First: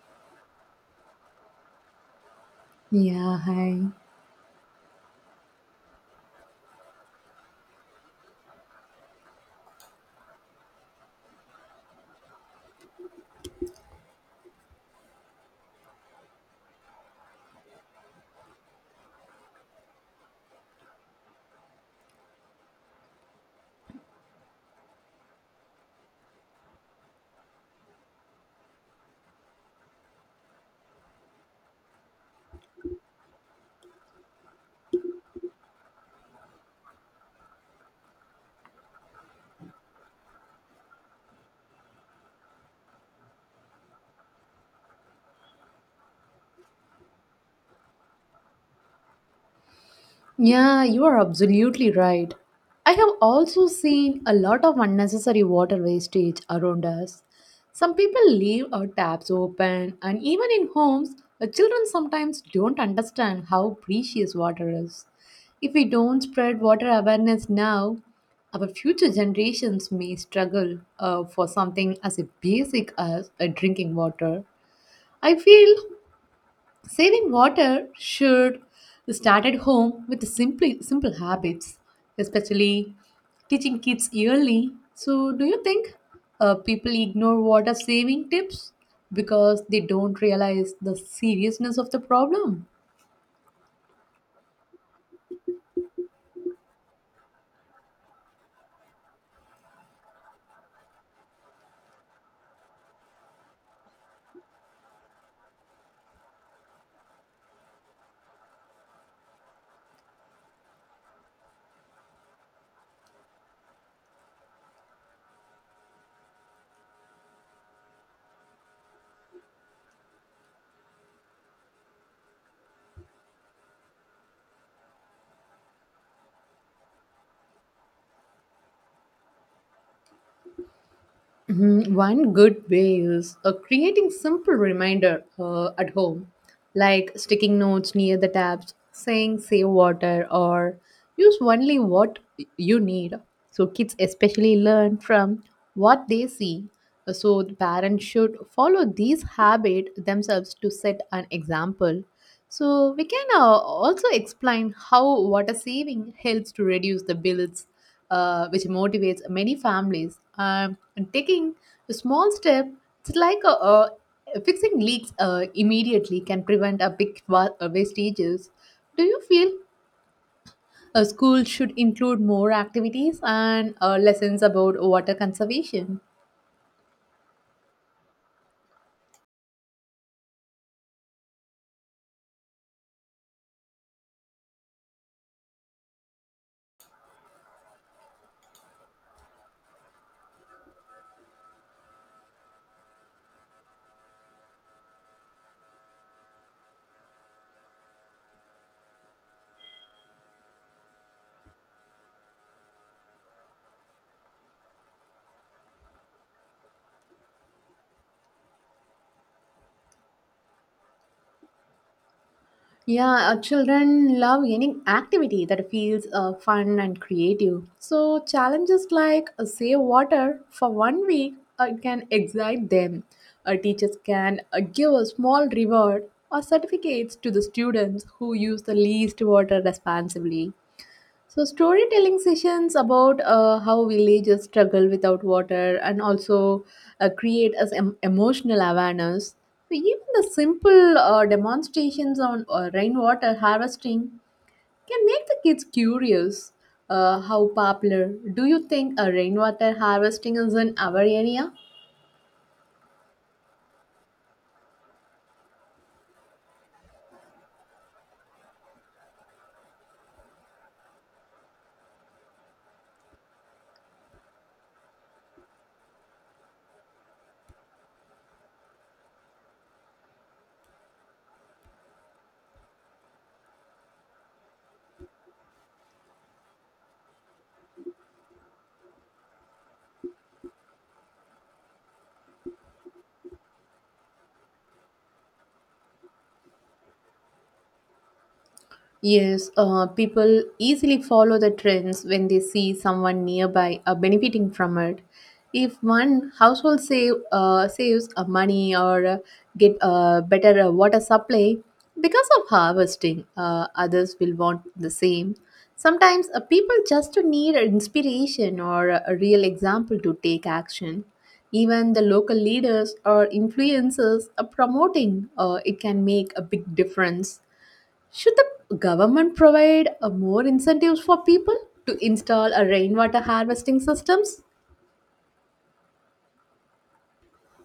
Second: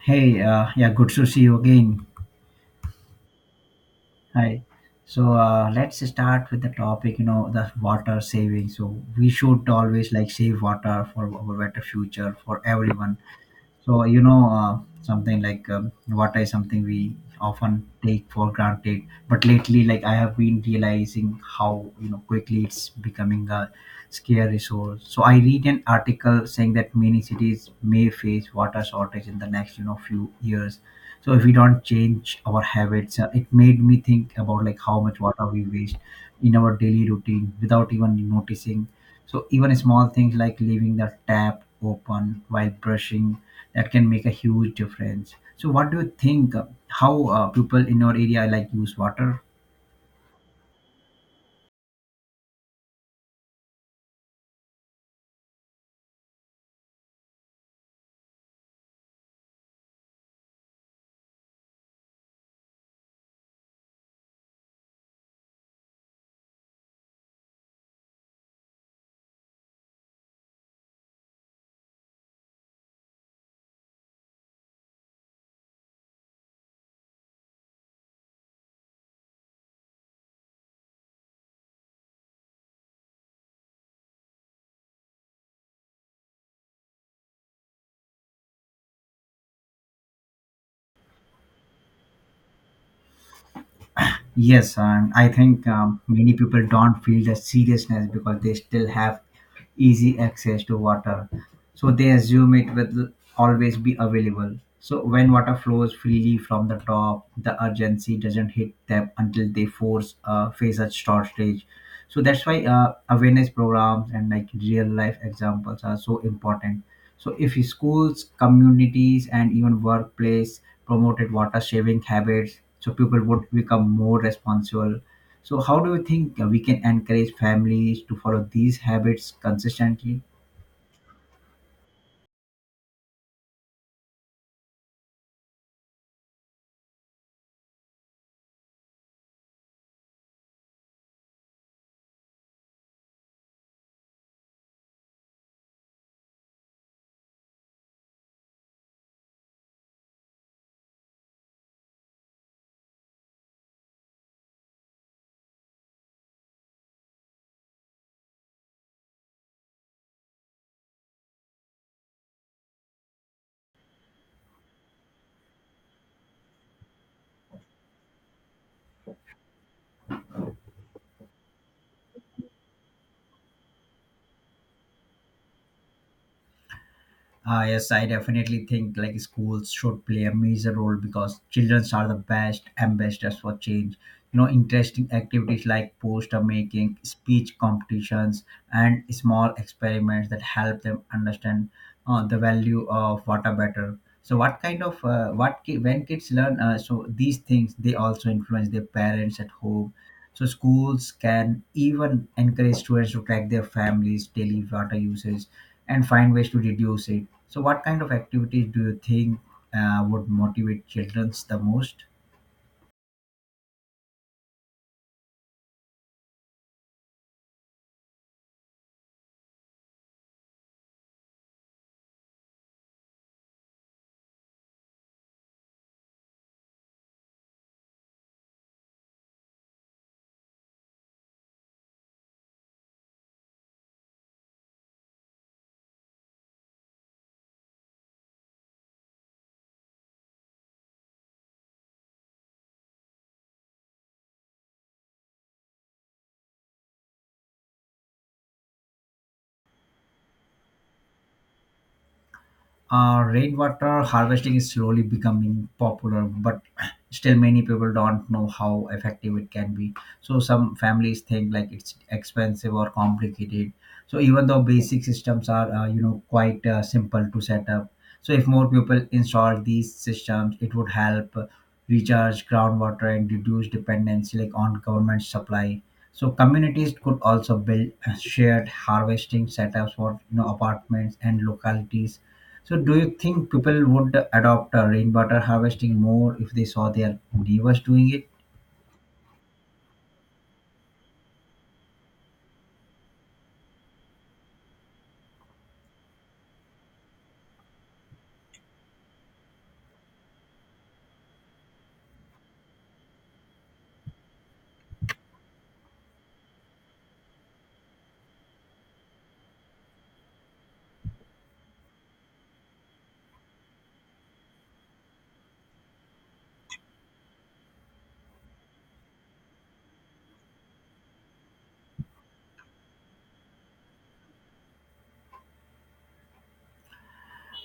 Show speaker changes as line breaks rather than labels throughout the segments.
Hey, yeah, good to see you again.
Yeah, hi.
Hi. Let's start with the topic, you know, the water saving. So we should always like save water for our better future for everyone. Something like water is something we often take for granted. But lately, like I have been realizing how you know quickly it's becoming a scarce resource. So I read an article saying that many cities may face water shortage in the next you know few years. So if we don't change our habits, it made me think about like how much water we waste in our daily routine without even noticing. So even small things like leaving the tap open while brushing, that can make a huge difference. So what do you think? How people in your area like use water?
Yeah, you are absolutely right. I have also seen a lot of unnecessary water wastage around us. Some people leave our taps open, and even in homes, the children sometimes don't understand how precious water is. If we don't spread water awareness now, our future generations may struggle for something as basic as a drinking water. I feel saving water should start at home with simple habits, especially teaching kids early. So, do you think people ignore water saving tips because they don't realize the seriousness of the problem?
Yes, I think many people don't feel the seriousness because they still have easy access to water. So they assume it will always be available. So when water flows freely from the top, the urgency doesn't hit them until they force face a shortage. So that's why awareness programs and like real life examples are so important. So if schools, communities, and even workplace promoted water saving habits, so people would become more responsible. So how do you think we can encourage families to follow these habits consistently?
Mhm. One good way is creating simple reminder at home, like sticking notes near the taps, saying save water or use only what you need. So kids especially learn from what they see. So the parents should follow these habit themselves to set an example. So we can also explain how water saving helps to reduce the bills which motivates many families. And taking a small step, it's like a fixing leaks immediately can prevent a big wastages. Do you feel a school should include more activities and lessons about water conservation?
Yes, I definitely think like schools should play a major role because children are the best ambassadors for change. You know, interesting activities like poster making, speech competitions, and small experiments that help them understand the value of water better. So, what kind of what ki- when kids learn so these things, they also influence their parents at home. So schools can even encourage students to track their families' daily water usage and find ways to reduce it. So, what kind of activities do you think would motivate children the most?
Yeah, children love any activity that feels fun and creative. So, challenges like save water for one week can excite them. Teachers can give a small reward or certificates to the students who use the least water responsibly. So, storytelling sessions about how villages struggle without water and also create as emotional awareness. So, even the simple demonstrations on rainwater harvesting can make the kids curious. How popular do you think rainwater harvesting is in our area?
Rainwater harvesting is slowly becoming popular, but still many people don't know how effective it can be. So some families think like it's expensive or complicated. So even though basic systems are you know quite simple to set up, so if more people install these systems, it would help recharge groundwater and reduce dependency like on government supply. So communities could also build shared harvesting setups for you know apartments and localities. So, do you think people would adopt rainwater harvesting more if they saw their neighbors doing it?
Yes, people easily follow the trends when they see someone nearby benefiting from it. If one household saves money or get a better water supply because of harvesting, others will want the same. Sometimes people just need inspiration or a real example to take action. Even the local leaders or influencers are promoting it can make a big difference. Should the government provide more incentives for people to install a rainwater harvesting systems?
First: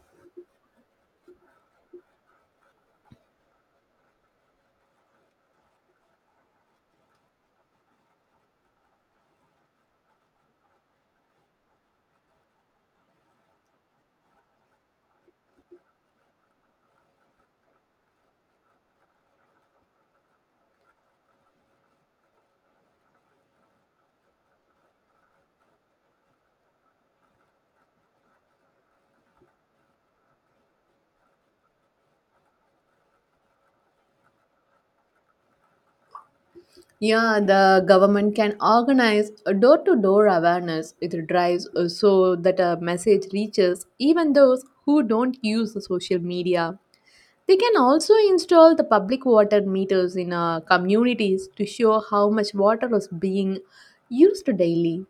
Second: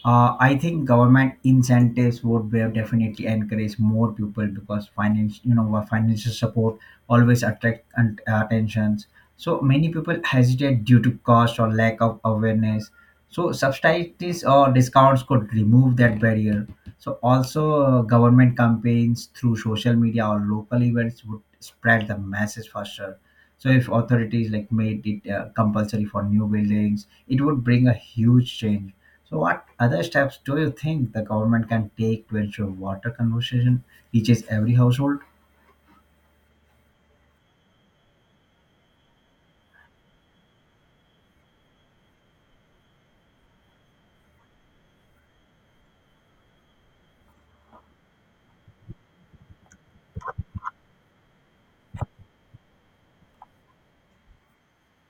I think government incentives would be- definitely encourage more people because finance, you know, what financial support always attract and attentions. So many people hesitate due to cost or lack of awareness. So subsidies or discounts could remove that barrier. So also government campaigns through social media or local events would spread the message faster. So if authorities like made it compulsory for new buildings, it would bring a huge change. So, what other steps do you think the government can take to ensure water conservation reaches every household?
Yeah, the government can organize a door-to-door awareness with drives so that a message reaches even those who don't use the social media. They can also install the public water meters in communities to show how much water is being used daily.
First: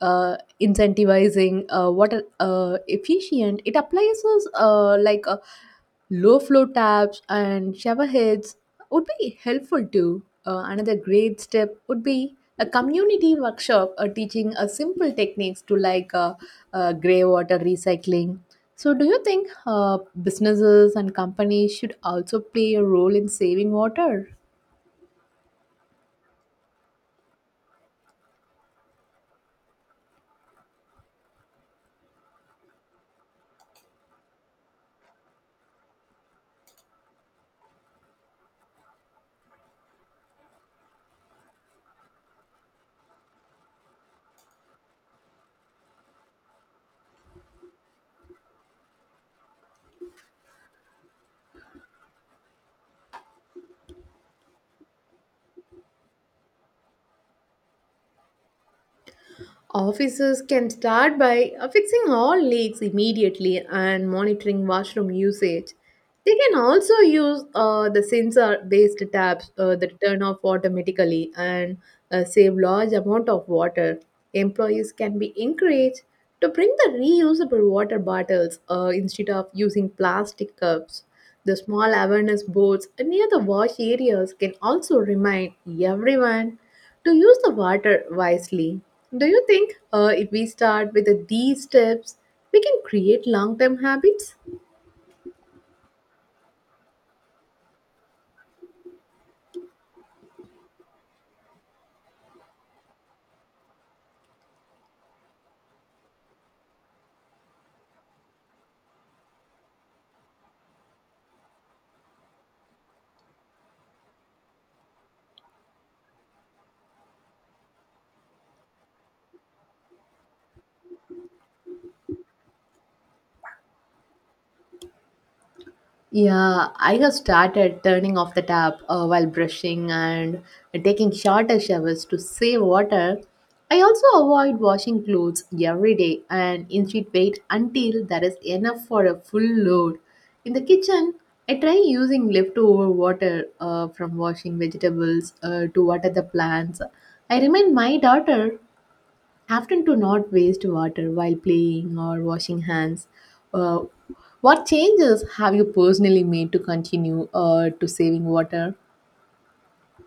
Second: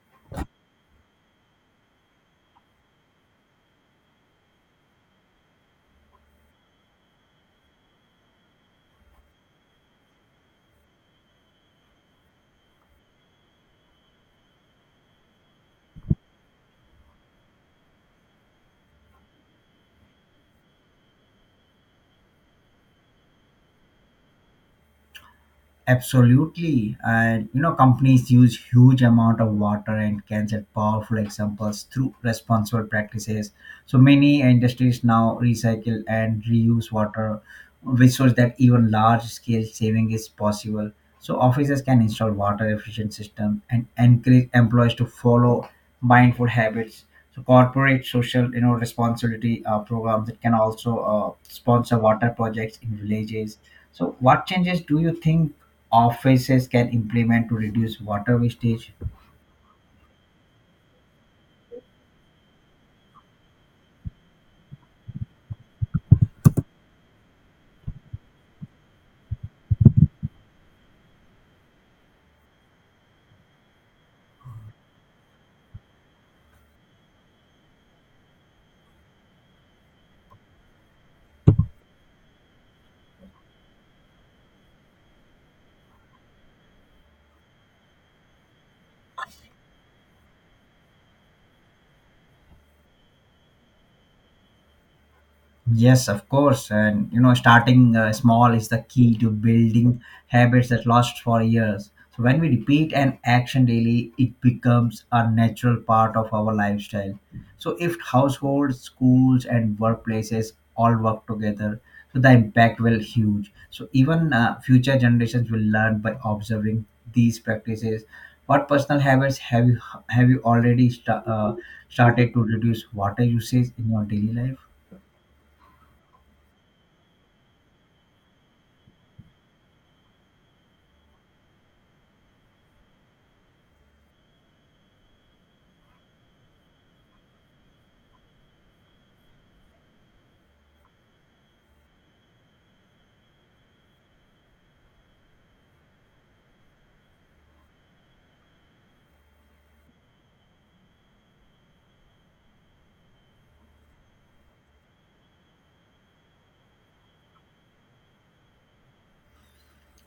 Uh, Incentivizing water efficient, it applies us, low flow taps and shower heads would be helpful too. Another great step would be a community workshop teaching simple techniques to grey water recycling. So, do you think businesses and companies should also play a role in saving water?
Absolutely, and you know companies use huge amount of water and can set powerful examples through responsible practices. So many industries now recycle and reuse water, which shows that even large scale saving is possible. So offices can install water efficient system and encourage employees to follow mindful habits. So corporate social you know responsibility programs that can also sponsor water projects in villages. So, what changes do you think offices can implement to reduce water wastage?
Officers can start by fixing all leaks immediately and monitoring washroom usage. They can also use the sensor based taps that turn off automatically and save large amount of water. Employees can be encouraged to bring the reusable water bottles instead of using plastic cups. The small awareness boards near the wash areas can also remind everyone to use the water wisely. Do you think if we start with these steps, we can create long term habits?
Yes, of course. And you know, starting small is the key to building habits that last for years. So when we repeat an action daily, it becomes a natural part of our lifestyle. So if households, schools, and workplaces all work together, so the impact will huge. So even future generations will learn by observing these practices. What personal habits have you already started to reduce water usage in your daily life?
Yeah, I have started turning off the tap while brushing and taking shorter showers to save water. I also avoid washing clothes every day and instead wait until there is enough for a full load. In the kitchen, I try using leftover water from washing vegetables to water the plants. I remind my daughter often to not waste water while playing or washing hands. Uh, what changes have you personally made to continue to saving water?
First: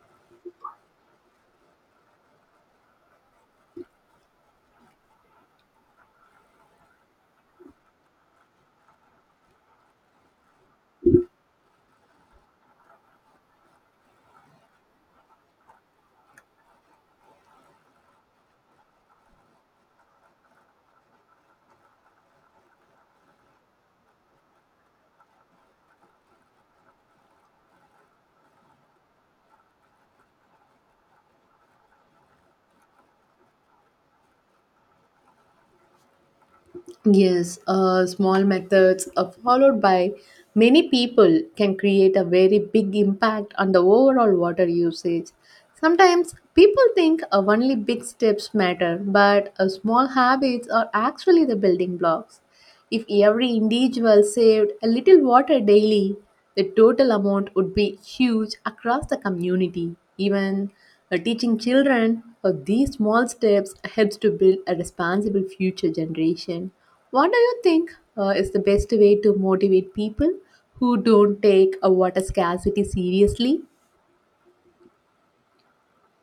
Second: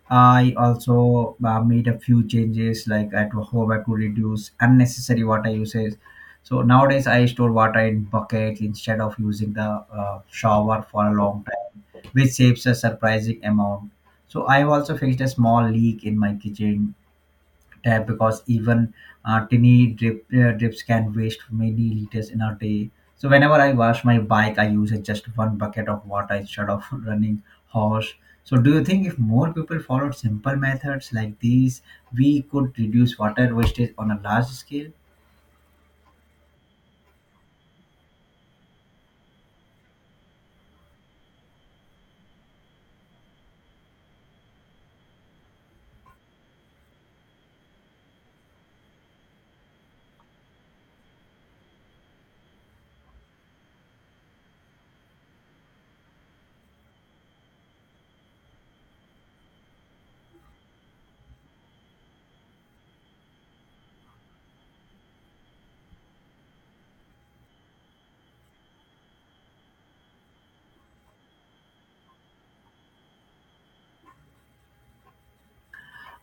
I also made a few changes like at home I could reduce unnecessary water usage. So nowadays I store water in buckets instead of using the shower for a long time, which saves a surprising amount. So I've also fixed a small leak in my kitchen tab because even drips can waste many liters in a day. So whenever I wash my bike, I use just one bucket of water instead of running hose. So do you think if more people followed simple methods like these, we could reduce water wastage on a large scale?
Yes, small methods followed by many people can create a very big impact on the overall water usage. Sometimes people think only big steps matter, but small habits are actually the building blocks. If every individual saved a little water daily, the total amount would be huge across the community. Even Teaching children these small steps helps to build a responsible future generation. What do you think is the best way to motivate people who don't take a water scarcity seriously?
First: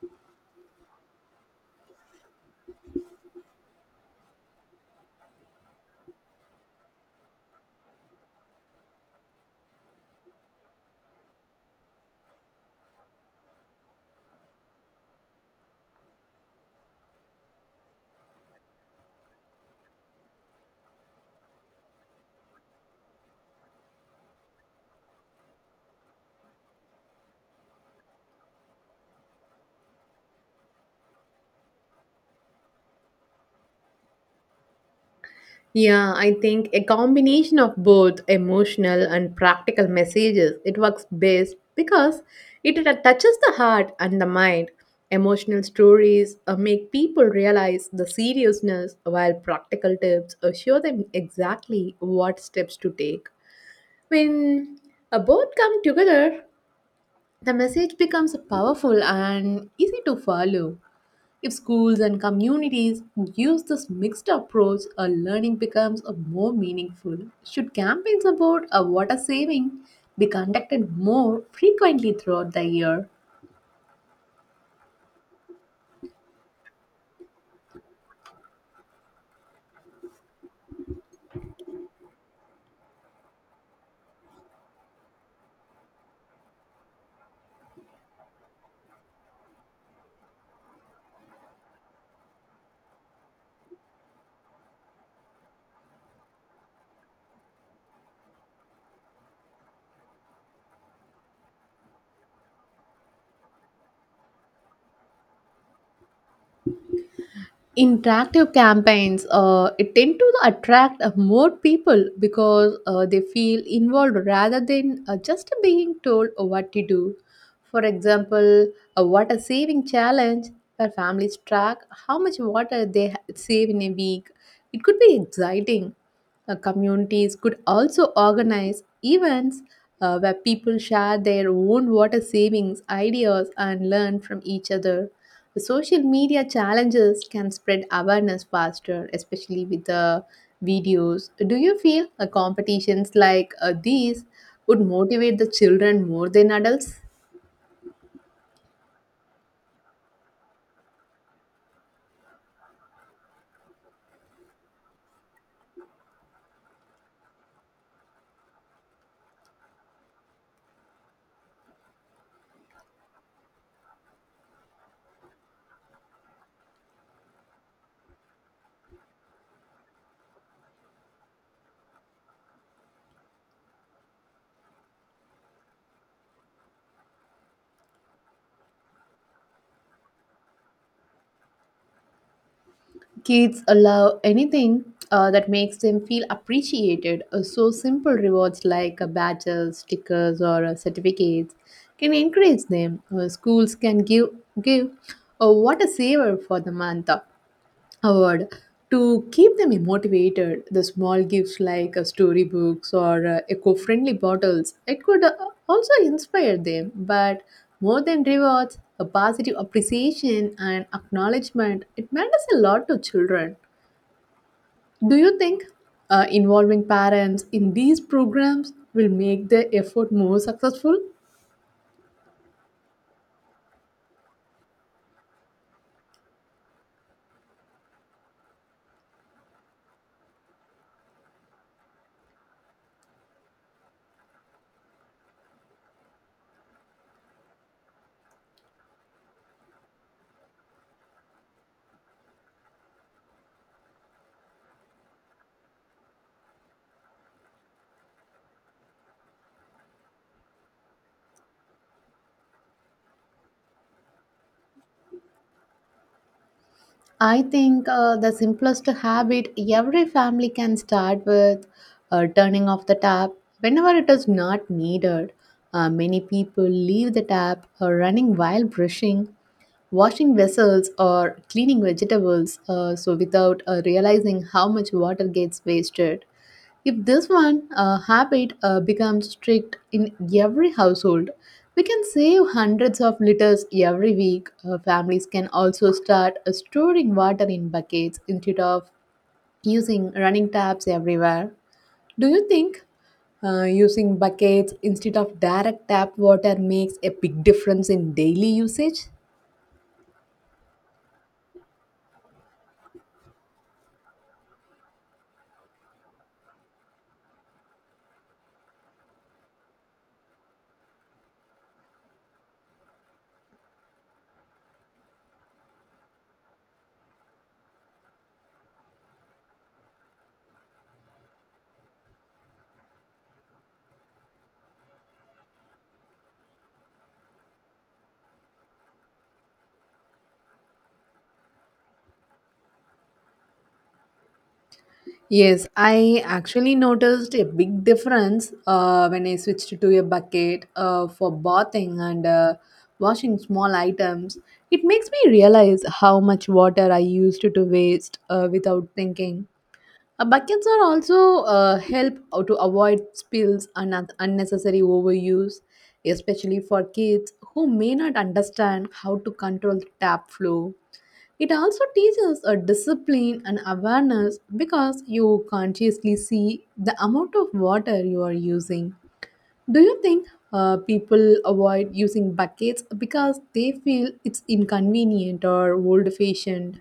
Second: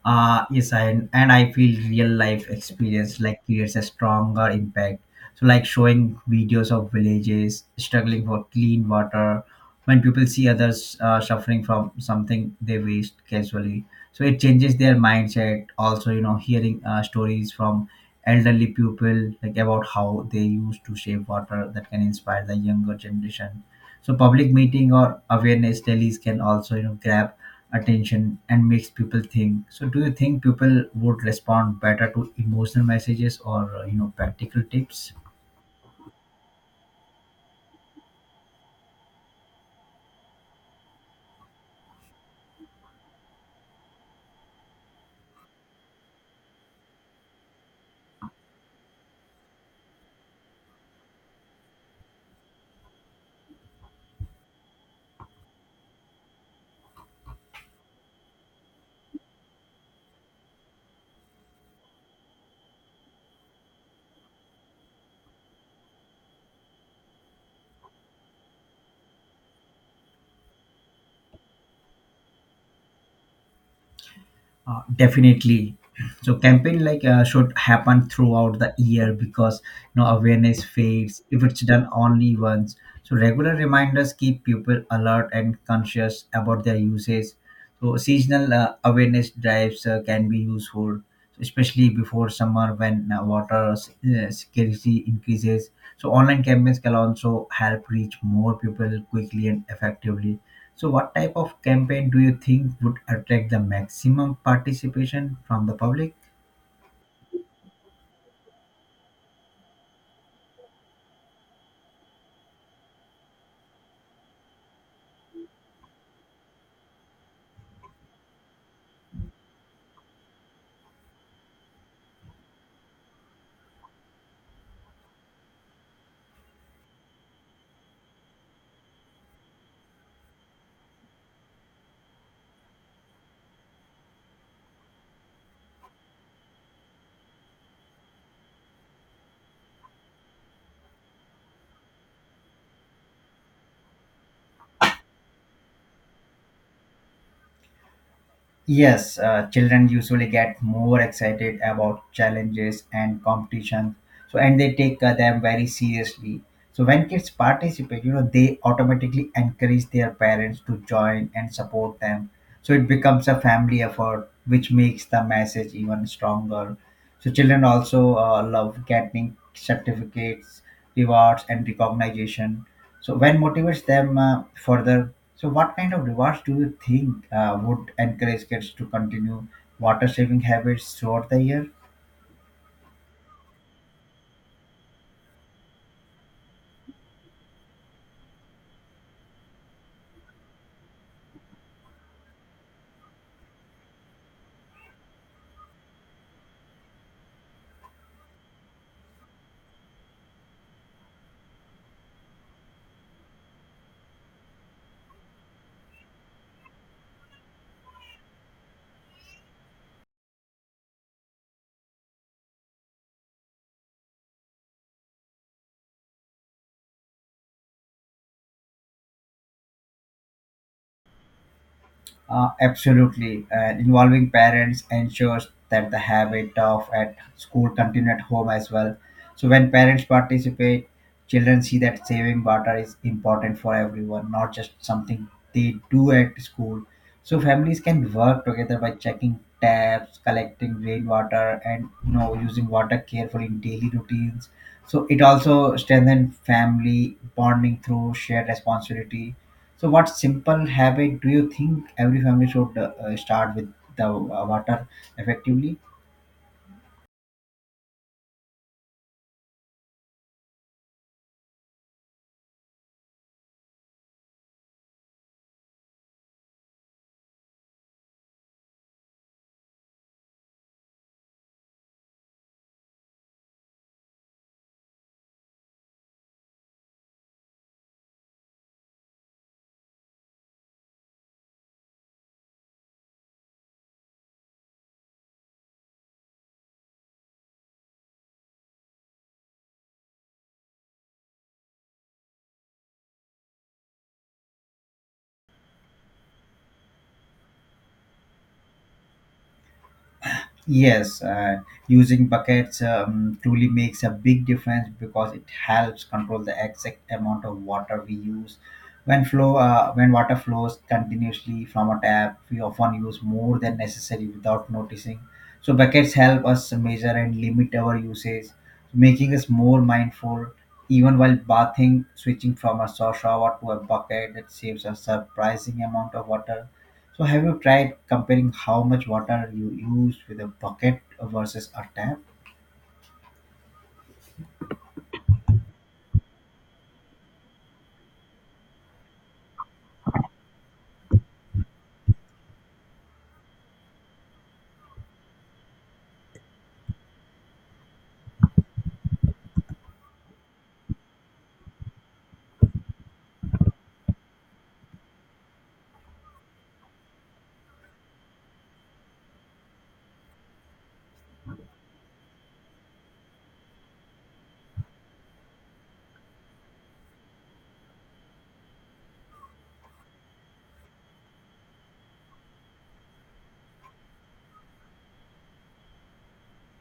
Yes, and I feel real life experience like creates a stronger impact, so like showing videos of villages struggling for clean water. When people see others suffering from something they waste casually, so it changes their mindset. Also, you know, hearing stories from elderly people like about how they used to save water, that can inspire the younger generation. So public meeting or awareness rallies can also you know grab attention and makes people think. So do you think people would respond better to emotional messages or you know practical tips?
Yeah, I think a combination of both emotional and practical messages it works best because it touches the heart and the mind. Emotional stories make people realize the seriousness, while practical tips show them exactly what steps to take. When both come together, the message becomes powerful and easy to follow. If schools and communities use this mixed approach, learning becomes a more meaningful. Should campaigns about water saving be conducted more frequently throughout the year?
Definitely. So campaign like should happen throughout the year because you know awareness fades if it's done only once. So regular reminders keep people alert and conscious about their usage. So seasonal awareness drives can be useful, especially before summer when scarcity increases. So online campaigns can also help reach more people quickly and effectively. So, what type of campaign do you think would attract the maximum participation from the public?
Interactive campaigns it tend to attract more people because they feel involved rather than just being told what to do. For example, a water saving challenge where families track how much water they save in a week, it could be exciting. Communities could also organize events where people share their own water savings ideas and learn from each other. The social media challenges can spread awareness faster, especially with the videos. Do you feel competitions like these would motivate the children more than adults?
Yes, children usually get more excited about challenges and competition. So, and they take them very seriously. So, when kids participate, you know, they automatically encourage their parents to join and support them. So, it becomes a family effort, which makes the message even stronger. So, children also love getting certificates, rewards, and recognition. So, when motivates them further. So, what kind of rewards do you think would encourage kids to continue water saving habits throughout the year?
Kids allow anything that makes them feel appreciated. Simple rewards like badges, stickers, or certificates can encourage them. Schools can give what a saver for the month award. To keep them motivated, the small gifts like storybooks or eco-friendly bottles, it could also inspire them. But more than rewards, a positive appreciation and acknowledgement, it matters a lot to children. Do you think involving parents in these programs will make the effort more successful?
Absolutely. And involving parents ensures that the habit of at school continue at home as well. So when parents participate, children see that saving water is important for everyone, not just something they do at school. So families can work together by checking taps, collecting rainwater, and you know using water carefully in daily routines. So it also strengthens family bonding through shared responsibility. So, what simple habit do you think every family should start with the water effectively?
I think the simplest habit every family can start with turning off the tap whenever it is not needed. Many people leave the tap running while brushing, washing vessels, or cleaning vegetables, without realizing how much water gets wasted. If this one habit becomes strict in every household, we can save hundreds of liters every week. Families can also start storing water in buckets instead of using running taps everywhere. Do you think using buckets instead of direct tap water makes a big difference in daily usage?
Yes, using buckets truly makes a big difference because it helps control the exact amount of water we use. When water flows continuously from a tap, we often use more than necessary without noticing. So buckets help us measure and limit our usage, making us more mindful. Even while bathing, switching from a soft shower to a bucket that saves a surprising amount of water. So have you tried comparing how much water you use with a bucket versus a tap?
Yes, I actually noticed a big difference when I switched to a bucket for bathing and washing small items. It makes me realize how much water I used to waste without thinking. Buckets are also help out to avoid spills and unnecessary overuse, especially for kids who may not understand how to control the tap flow. It also teaches a discipline and awareness because you consciously see the amount of water you are using. Do you think people avoid using buckets because they feel it's inconvenient or old fashioned?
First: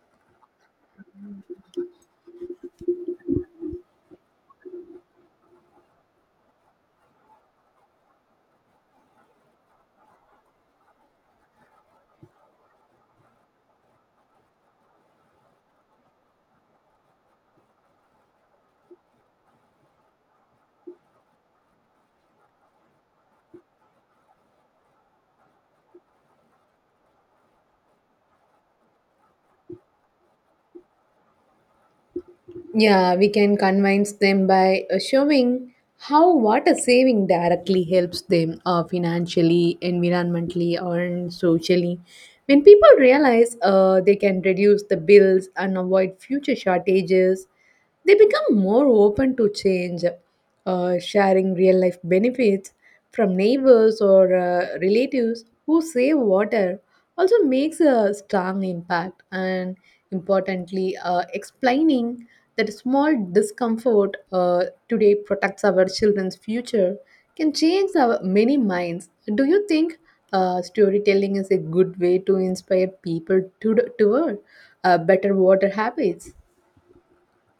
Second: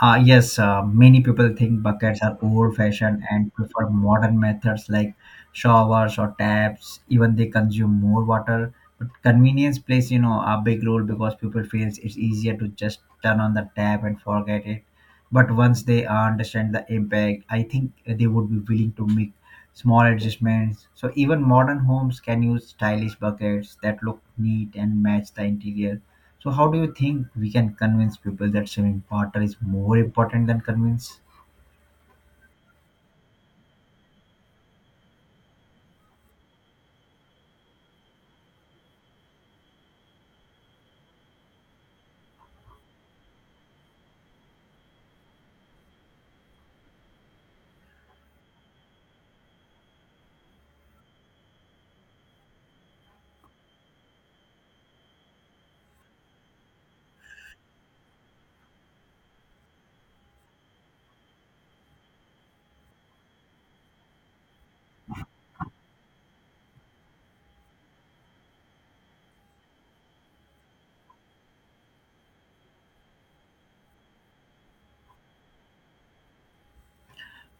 Yes, many people think buckets are old fashioned and prefer modern methods like showers or taps. Even they consume more water. But convenience plays, you know, a big role because people feels it's easier to just turn on the tap and forget it. But once they understand the impact, I think they would be willing to make small adjustments. So even modern homes can use stylish buckets that look neat and match the interior. So how do you think we can convince people that saving water is more important than convince?
Yeah, we can convince them by showing how water saving directly helps them financially, environmentally, and socially. When people realize they can reduce the bills and avoid future shortages, they become more open to change, sharing real life benefits from neighbors or relatives who save water also makes a strong impact. And importantly, explaining that small discomfort today protects our children's future can change our many minds. Do you think storytelling is a good way to inspire people to toward better water habits?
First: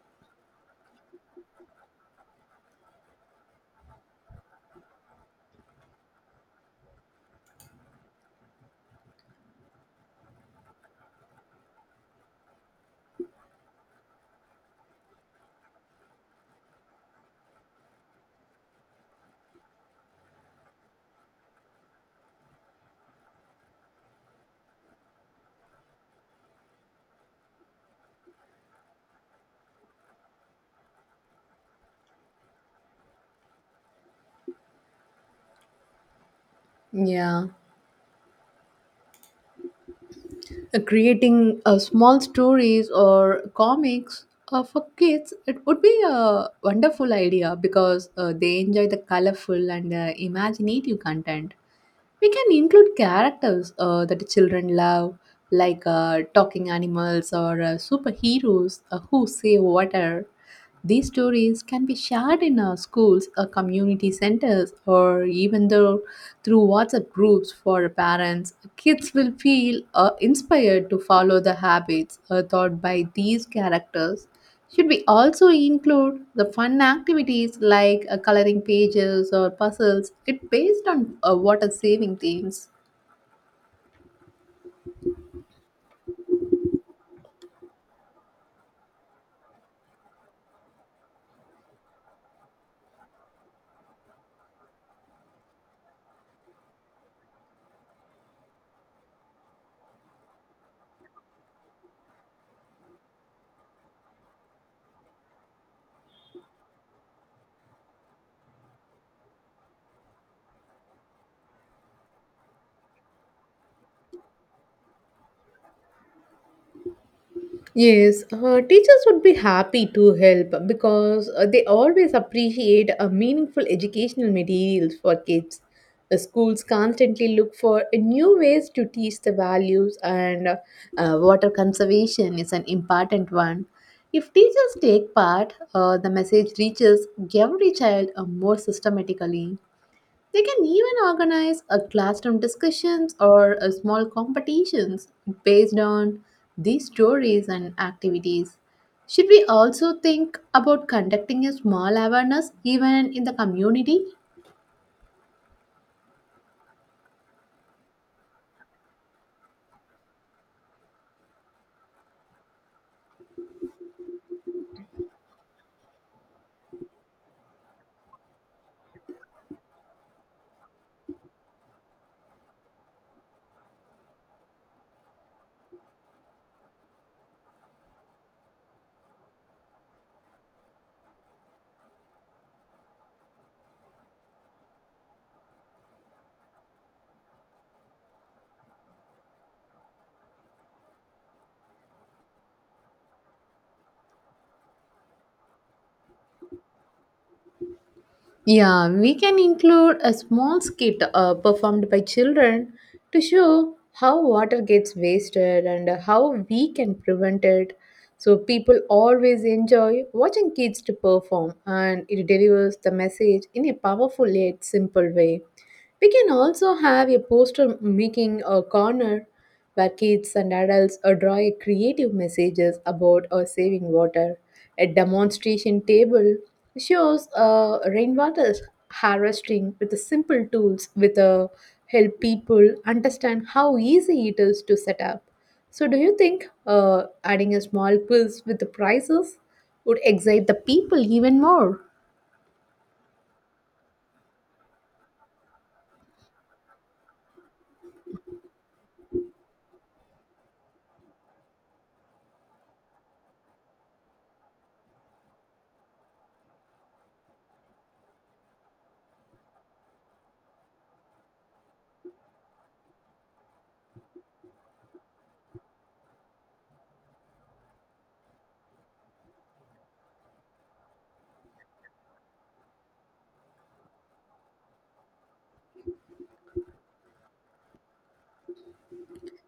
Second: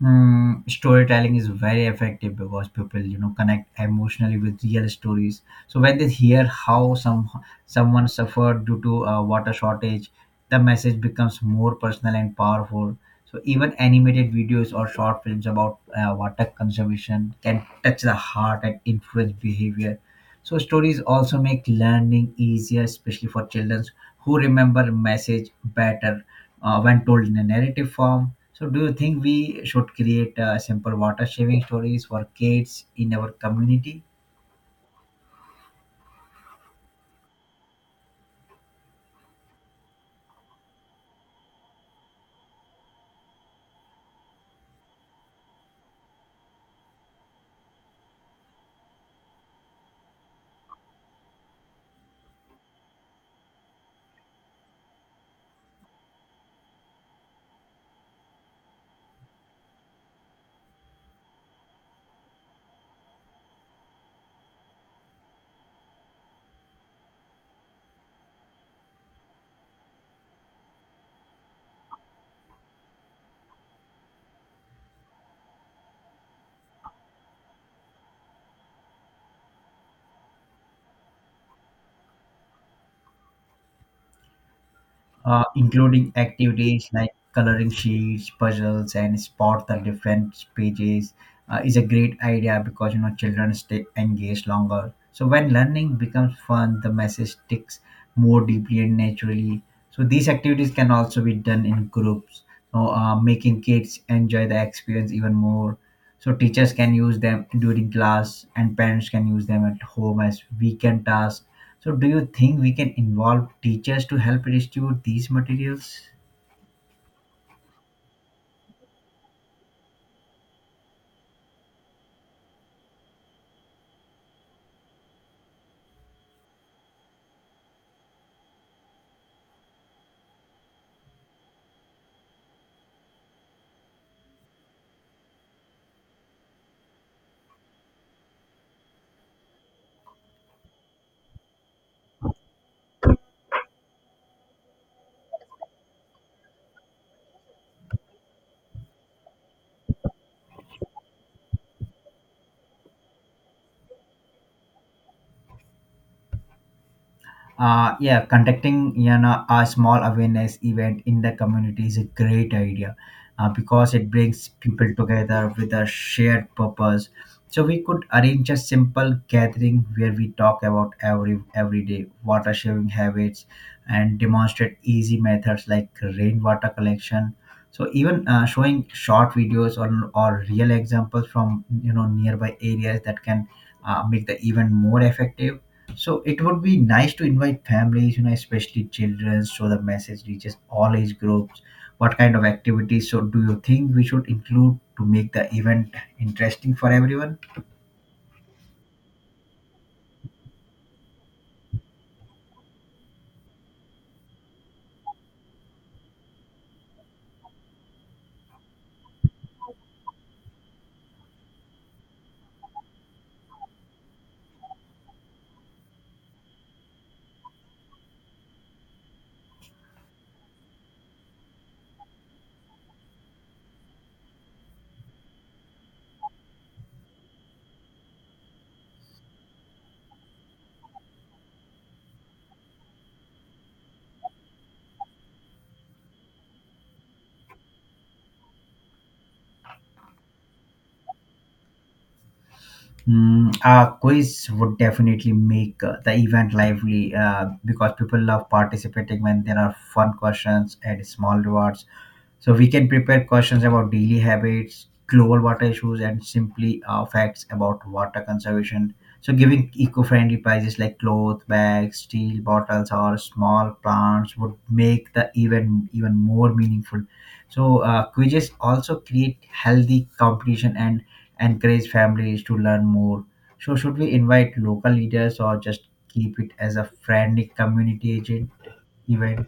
Mm, storytelling is very effective because people you know connect emotionally with real stories. So when they hear how someone suffered due to a water shortage, the message becomes more personal and powerful. So even animated videos or short films about water conservation can touch the heart and influence behavior. So stories also make learning easier, especially for children who remember message better when told in a narrative form. So, do you think we should create simple water saving stories for kids in our community?
Yeah. Creating small stories or comics for kids, it would be a wonderful idea because they enjoy the colorful and imaginative content. We can include characters that children love, like talking animals or superheroes who save water. These stories can be shared in our schools, our community centers, or even though through WhatsApp groups for parents. Kids will feel inspired to follow the habits taught by these characters. Should we also include the fun activities like coloring pages or puzzles? It based on water saving themes.
Including activities like coloring sheets, puzzles, and spot the different pages is a great idea because you know children stay engaged longer. So when learning becomes fun, the message sticks more deeply and naturally. So these activities can also be done in groups, so, making kids enjoy the experience even more. So teachers can use them during class, and parents can use them at home as weekend tasks. So, do you think we can involve teachers to help distribute these materials?
Yes, teachers would be happy to help because they always appreciate meaningful educational materials for kids. The schools constantly look for new ways to teach the values, and water conservation is an important one. If teachers take part, the message reaches every child more systematically. They can even organize a classroom discussions or a small competitions based on these stories and activities. Should we also think about conducting a small awareness even in the community?
Yeah, conducting you know, a small awareness event in the community is a great idea because it brings people together with a shared purpose. So we could arrange a simple gathering where we talk about everyday water sharing habits and demonstrate easy methods like rainwater collection. So even showing short videos or real examples from nearby areas that can make the event more effective. So it would be nice to invite families, you know, especially children, so the message reaches all age groups. What kind of activities? So do you think we should include to make the event interesting for everyone?
Yeah, we can include a small skit performed by children to show how water gets wasted and how we can prevent it. So people always enjoy watching kids to perform, and it delivers the message in a powerful yet simple way. We can also have a poster making a corner where kids and adults draw a creative messages about saving water. A demonstration table shows rainwater harvesting with the simple tools with help people understand how easy it is to set up. So, do you think adding a small quiz with the prizes would excite the people even more?
Mm, a quiz would definitely make the event lively because people love participating when there are fun questions and small rewards. So we can prepare questions about daily habits, global water issues, and simply facts about water conservation. So giving eco-friendly prizes like cloth bags, steel bottles, or small plants would make the event even more meaningful. So quizzes also create healthy competition and encourage families to learn more. So should we invite local leaders or just keep it as a friendly community agent event?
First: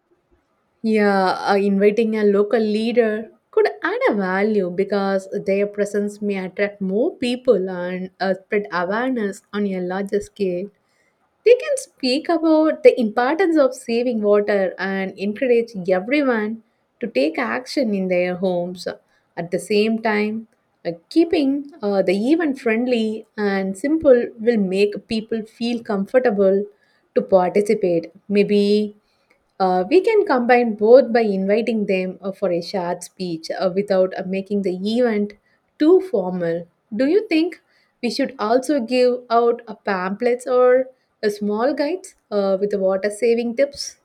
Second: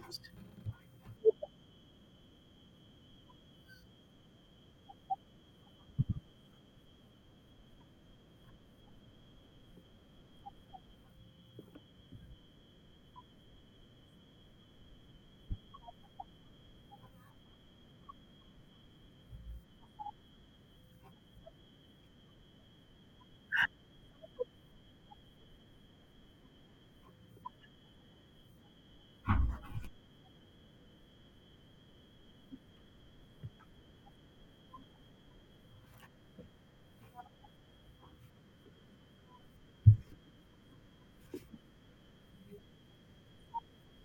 Yeah, inviting a local leader could add a value because their presence may attract more people and spread awareness on a larger scale. They can speak about the importance of saving water and encourage everyone to take action in their homes. At the same time, keeping the event friendly and simple will make people feel comfortable to participate. Maybe we can combine both by inviting them for a short speech without making the event too formal. Do you think we should also give out pamphlets or small guides with the water saving tips?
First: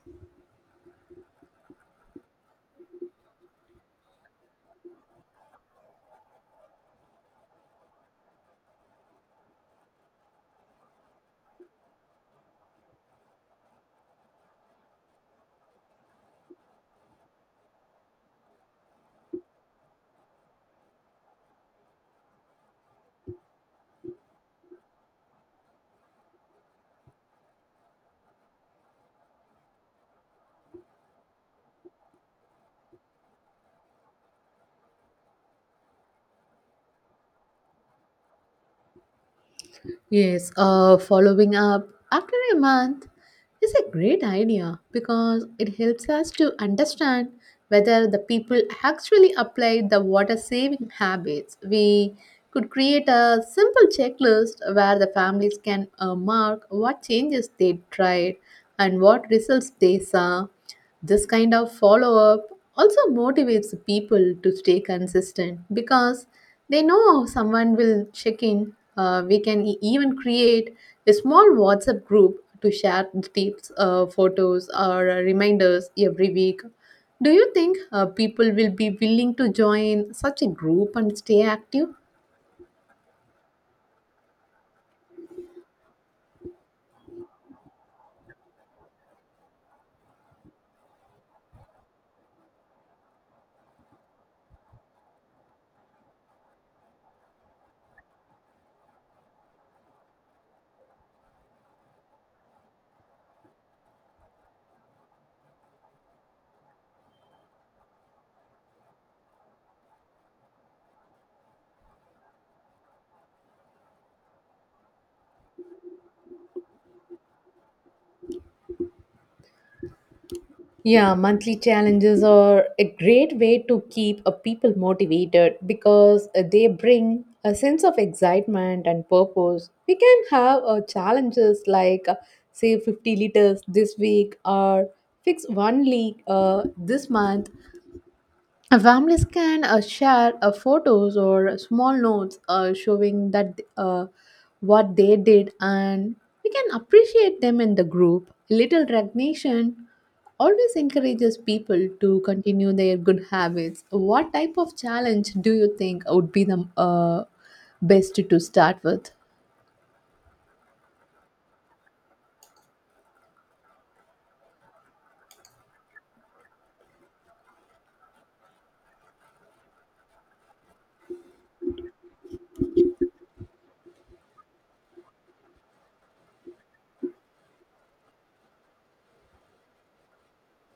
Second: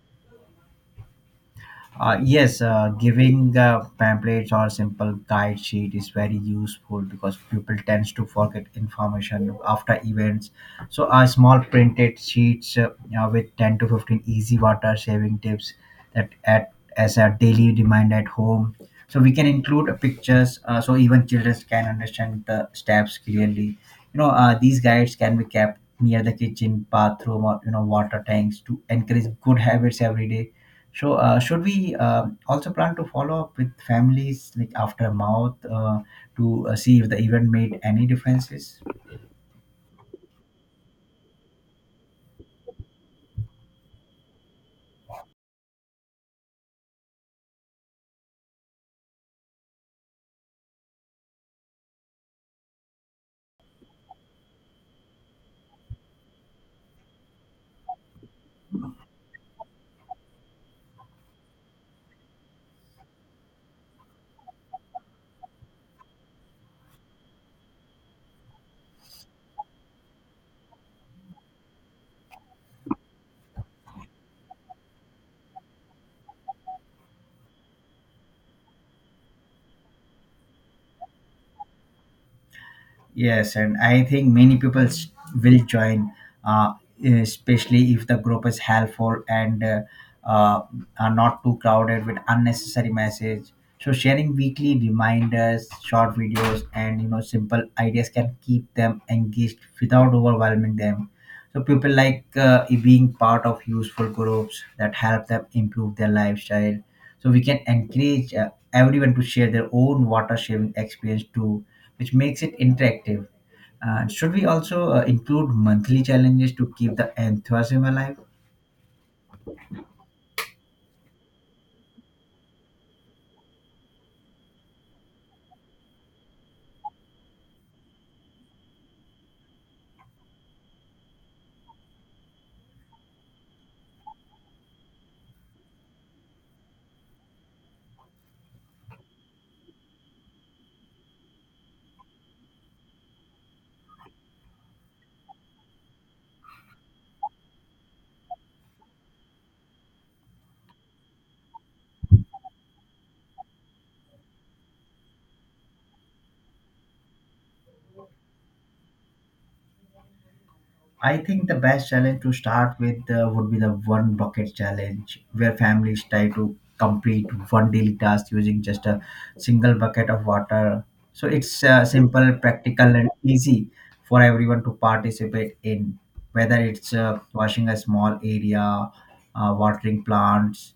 Yes, giving pamphlets or simple guide sheet is very useful because people tends to forget information after events. So, small printed sheets with 10 to 15 easy water saving tips that at as a daily reminder at home. So we can include pictures so even children can understand the steps clearly. These guides can be kept near the kitchen, bathroom, or water tanks to encourage good habits every day. So, should we also plan to follow up with families like after a month, to see if the event made any differences?
Yes, following up after a month is a great idea because it helps us to understand whether the people actually apply the water saving habits. We could create a simple checklist where the families can mark what changes they tried and what results they saw. This kind of follow up also motivates people to stay consistent because they know someone will check in. We can even create a small WhatsApp group to share tips, photos, or reminders every week. Do you think people will be willing to join such a group and stay active?
Yes, and I think many will join, uh, especially if the group is helpful and uh, are not too crowded with unnecessary message. So sharing weekly reminders, short videos, and simple ideas can keep them engaged without overwhelming them. So people like being part of useful groups that help them improve their lifestyle. So we can encourage everyone to share their own water sharing experience too, which makes it interactive. Should we also include monthly challenges to keep the enthusiasm alive?
Yeah, monthly challenges are a great way to keep a people motivated because they bring a sense of excitement and purpose. We can have challenges like say 50 liters this week or fix one leak this month. Families can share photos or small notes showing that what they did, and we can appreciate them in the group. Little recognition always encourages people to continue their good habits. What type of challenge do you think would be the best to start with?
I think the best challenge to start with would be the one bucket challenge, where families try to complete one daily task using just a single bucket of water. So it's simple, practical, and easy for everyone to participate in, whether it's washing a small area, watering plants,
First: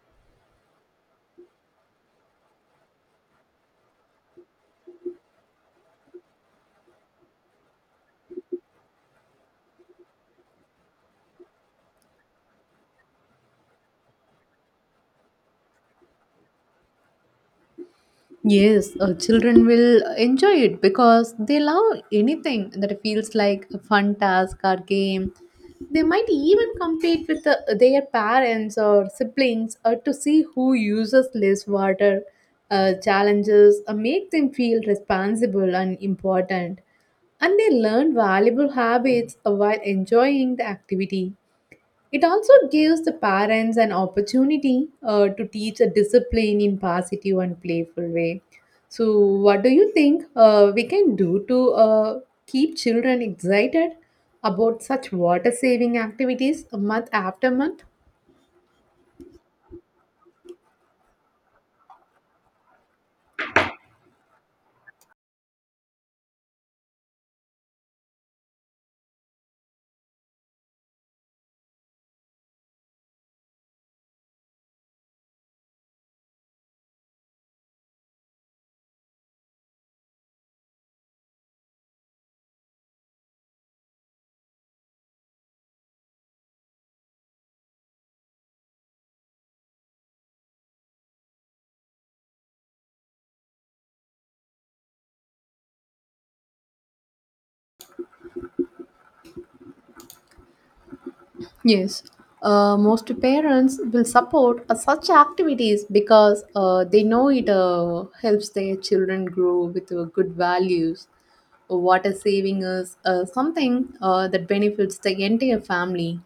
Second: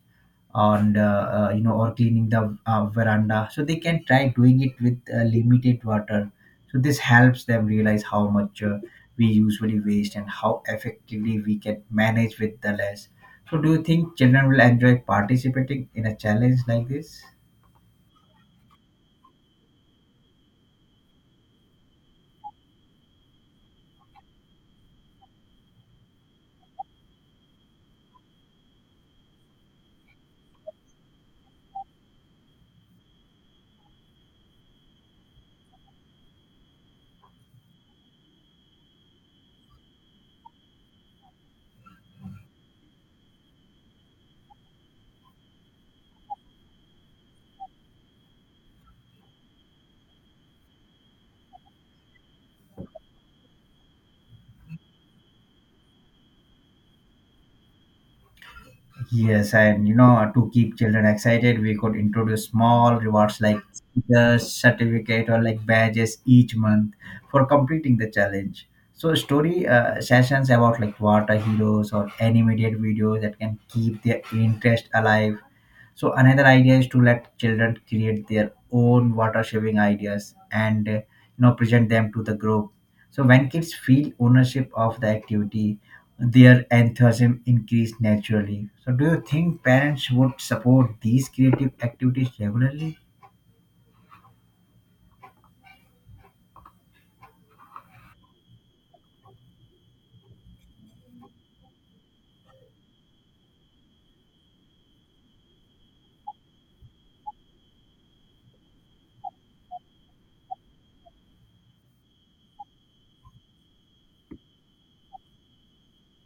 and or cleaning the veranda. So they can try doing it with limited water. So this helps them realize how much we usually waste and how effectively we can manage with the less. So do you think children will enjoy participating in a challenge like this?
Yes, children will enjoy it because they love anything that feels like a fun task or game. They might even compete with their parents or siblings to see who uses less water. Challenges make them feel responsible and important, and they learn valuable habits while enjoying the activity. It also gives the parents an opportunity to teach a discipline in positive and playful way. So, what do you think we can do to keep children excited about such water saving activities month after month?
Yes, and you know, to keep children excited, we could introduce small rewards like the certificate or like badges each month for completing the challenge. So story sessions about like water heroes or animated videos that can keep their interest alive. So another idea is to let children create their own water saving ideas and present them to the group. So when kids feel ownership of the activity, their enthusiasm increase naturally. So do you think parents would support these creative activities regularly?
Yes, most parents will support such activities because they know it helps their children grow with good values. Water saving is something that benefits the entire family.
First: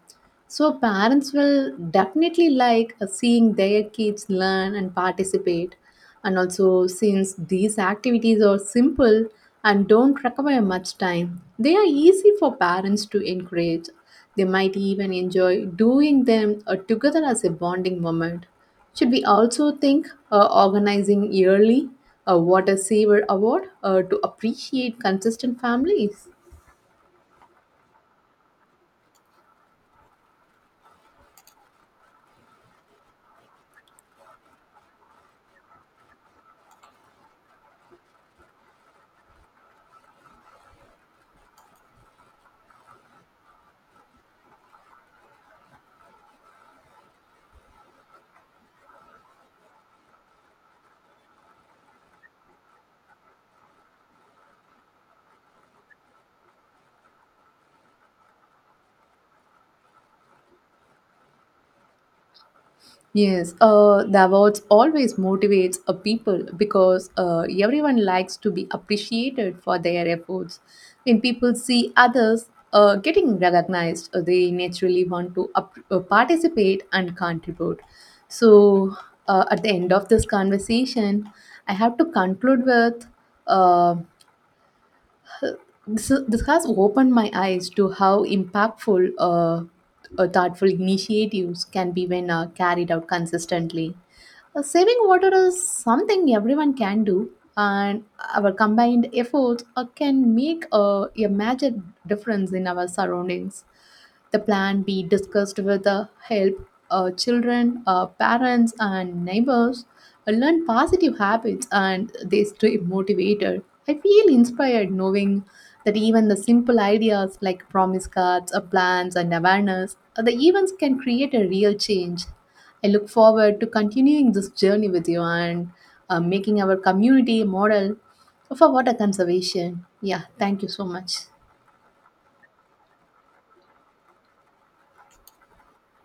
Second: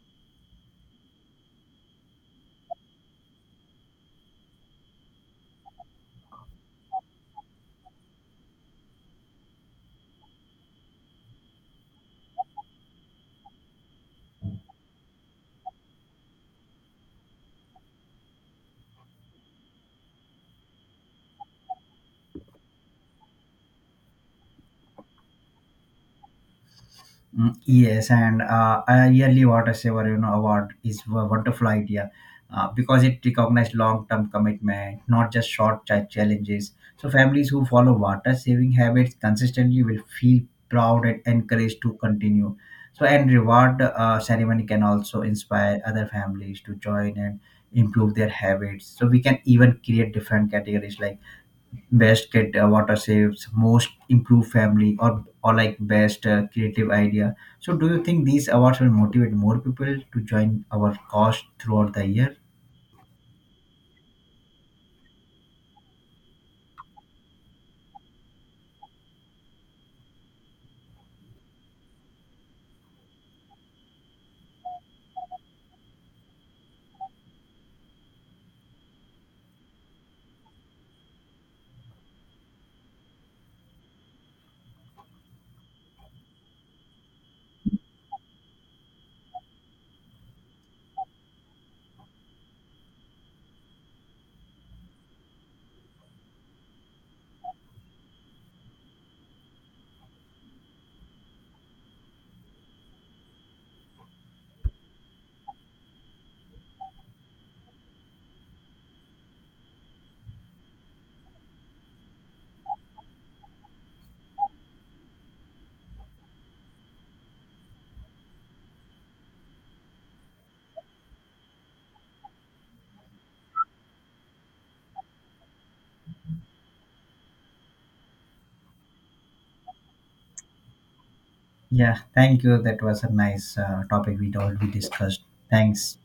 So parents will definitely like seeing their kids learn and participate. And also, since these activities are simple and don't require much time, they are easy for parents to encourage. They might even enjoy doing them together as a bonding moment. Should we also think organizing yearly a water saver award to appreciate consistent families?
Mm, yes, and a yearly water saver award is a wonderful idea because it recognizes long-term commitment, not just challenges. So families who follow water saving habits consistently will feel proud and encouraged to continue. So and reward ceremony can also inspire other families to join and improve their habits. So we can even create different categories like best get water saves, most improved family, or like best creative idea. So do you think these awards will motivate more people to join our cause throughout the year?
Yes, the awards always motivates a people because everyone likes to be appreciated for their efforts. When people see others getting recognized, they naturally want to participate and contribute. So, at the end of this conversation, I have to conclude with uh, this has opened my eyes to how impactful thoughtful initiatives can be when carried out consistently. Saving water is something everyone can do, and our combined efforts can make a major difference in our surroundings. The plan be discussed with the help children, parents, and neighbors learn positive habits and they stay motivated. I feel inspired knowing that even the simple ideas like promise cards, plans, and awareness, the events can create a real change. I look forward to continuing this journey with you and making our community a model for water conservation. Yeah, thank you so much.
Yeah, thank you, that was a nice topic we discussed. Thanks.